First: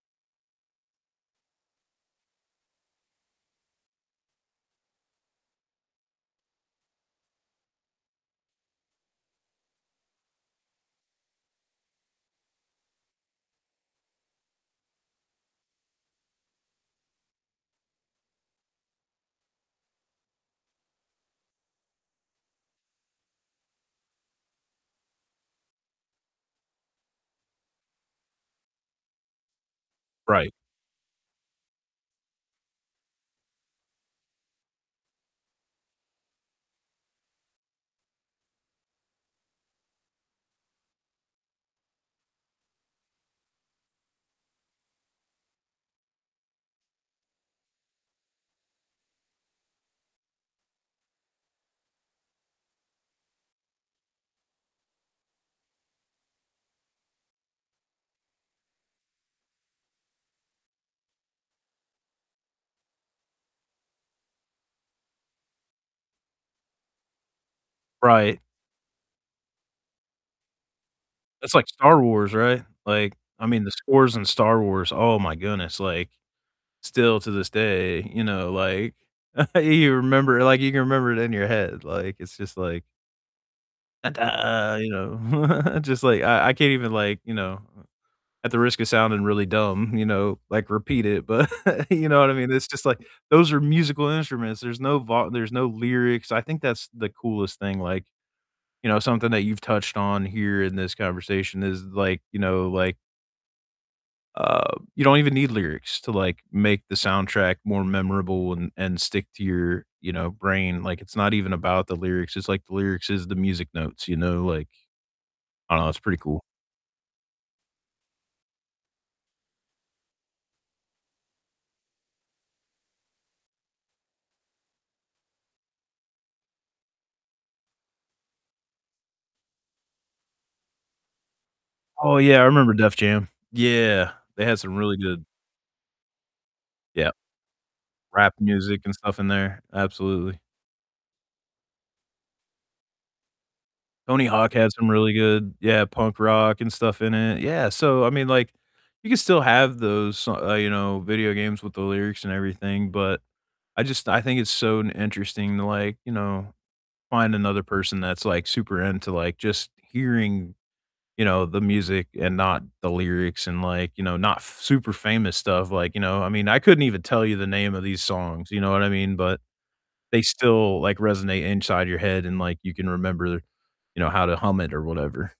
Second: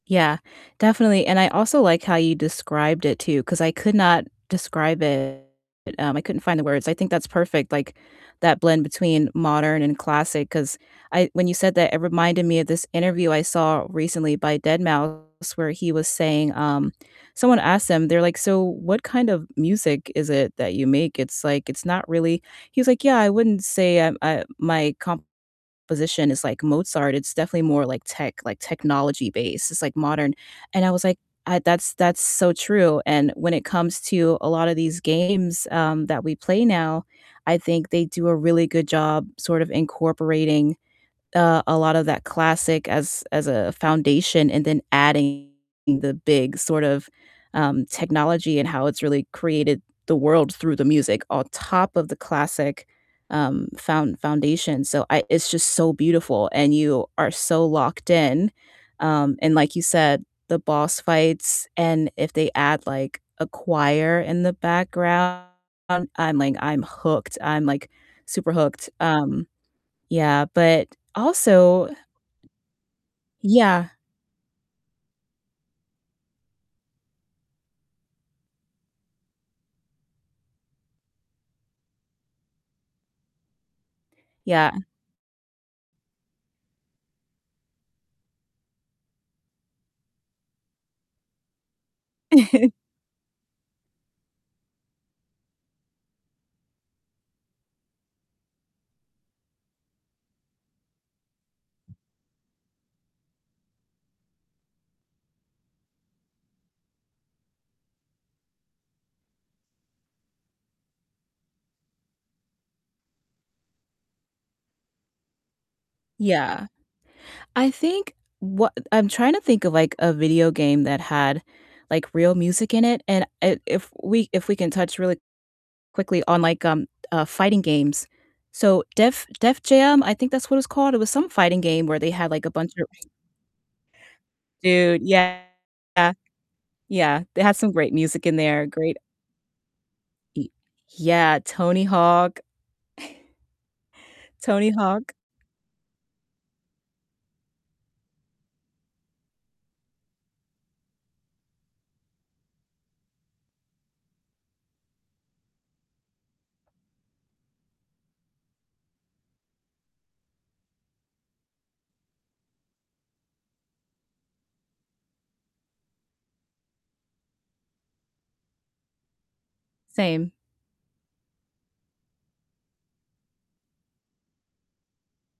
Yeah, definitely. And I also like how you described it too, 'cause I could not describe it, um, I couldn't find the words. I think that's perfect, like that blend between modern and classic, 'cause I when you said that it reminded me of this interview I saw recently by deadmau5 where he was saying, um, someone asked him, they're like, "So what kind of music is it that you make? It's like it's not really" He was like, "Yeah, I wouldn't say, uh, uh, my composition is like Mozart. It's definitely more like tech, like technology based. It's like modern." Right. And I was like, I that's that's so true, and when it comes to a lot of these games, um, that we play now, I think they do a really good job sort of incorporating, uh, a lot of that classic as as a foundation and then adding the big sort of, um, technology and how it's really created the world through the music on top of the classic, um, found foundation. So I it's just so beautiful, and you are so locked in. Um, and like you said, the boss fights and if they add like a choir in the background, I'm like, I'm hooked. I'm like Right. super hooked. Um, yeah. But That's like also Star Wars, right? Like, I mean, the Yeah. scores in Star Wars, oh my goodness, like, still to this day, you know, like, you remember, like, you can remember it in your head. Like, it's just like Yeah. you know. Just like, I I can't even like, you know, at the risk of sounding really dumb, you know, like repeat it, but you know what I mean? It's just like those are musical instruments. There's no vo there's no lyrics. I think that's the coolest thing like, you know, something that you've touched on here in this conversation is like, you know, like uh, you don't even need lyrics to like make the soundtrack more memorable and and stick to your, you know, brain. Like it's not even about the lyrics. It's like the lyrics is the music notes, you know? Like, I don't know, it's pretty cool. Yeah. I think wha I'm trying to think of like a video game that had like real music in it, and, eh, if we if we can touch really quickly on like, um, uh, fighting games. So Def Def Jam, I think that's what it's called, it was some fighting game where they Oh had yeah, I like a bunch remember of Def Jam. Yeah. They had some really Dude, good yeah. Yeah. Yeah, they had some great music Rap in there, music and great stuff in there. Absolutely. Y yeah, Tony Hawk. Tony Hawk had Tony some Hawk. really good, yeah, punk rock and stuff in it. Yeah, so I mean, like you could still have those s uh, you know, video games with the lyrics and everything, but I just I think it's so interesting to like, you know, find another person that's like super into like just hearing, you know, the music and not the lyrics and like, you know, not f super famous stuff. Like, you know, I mean, I couldn't even tell you the name of these songs, you know what I mean? But they Same. still like resonate inside your head and like you can remember, you know, how to hum it or whatever.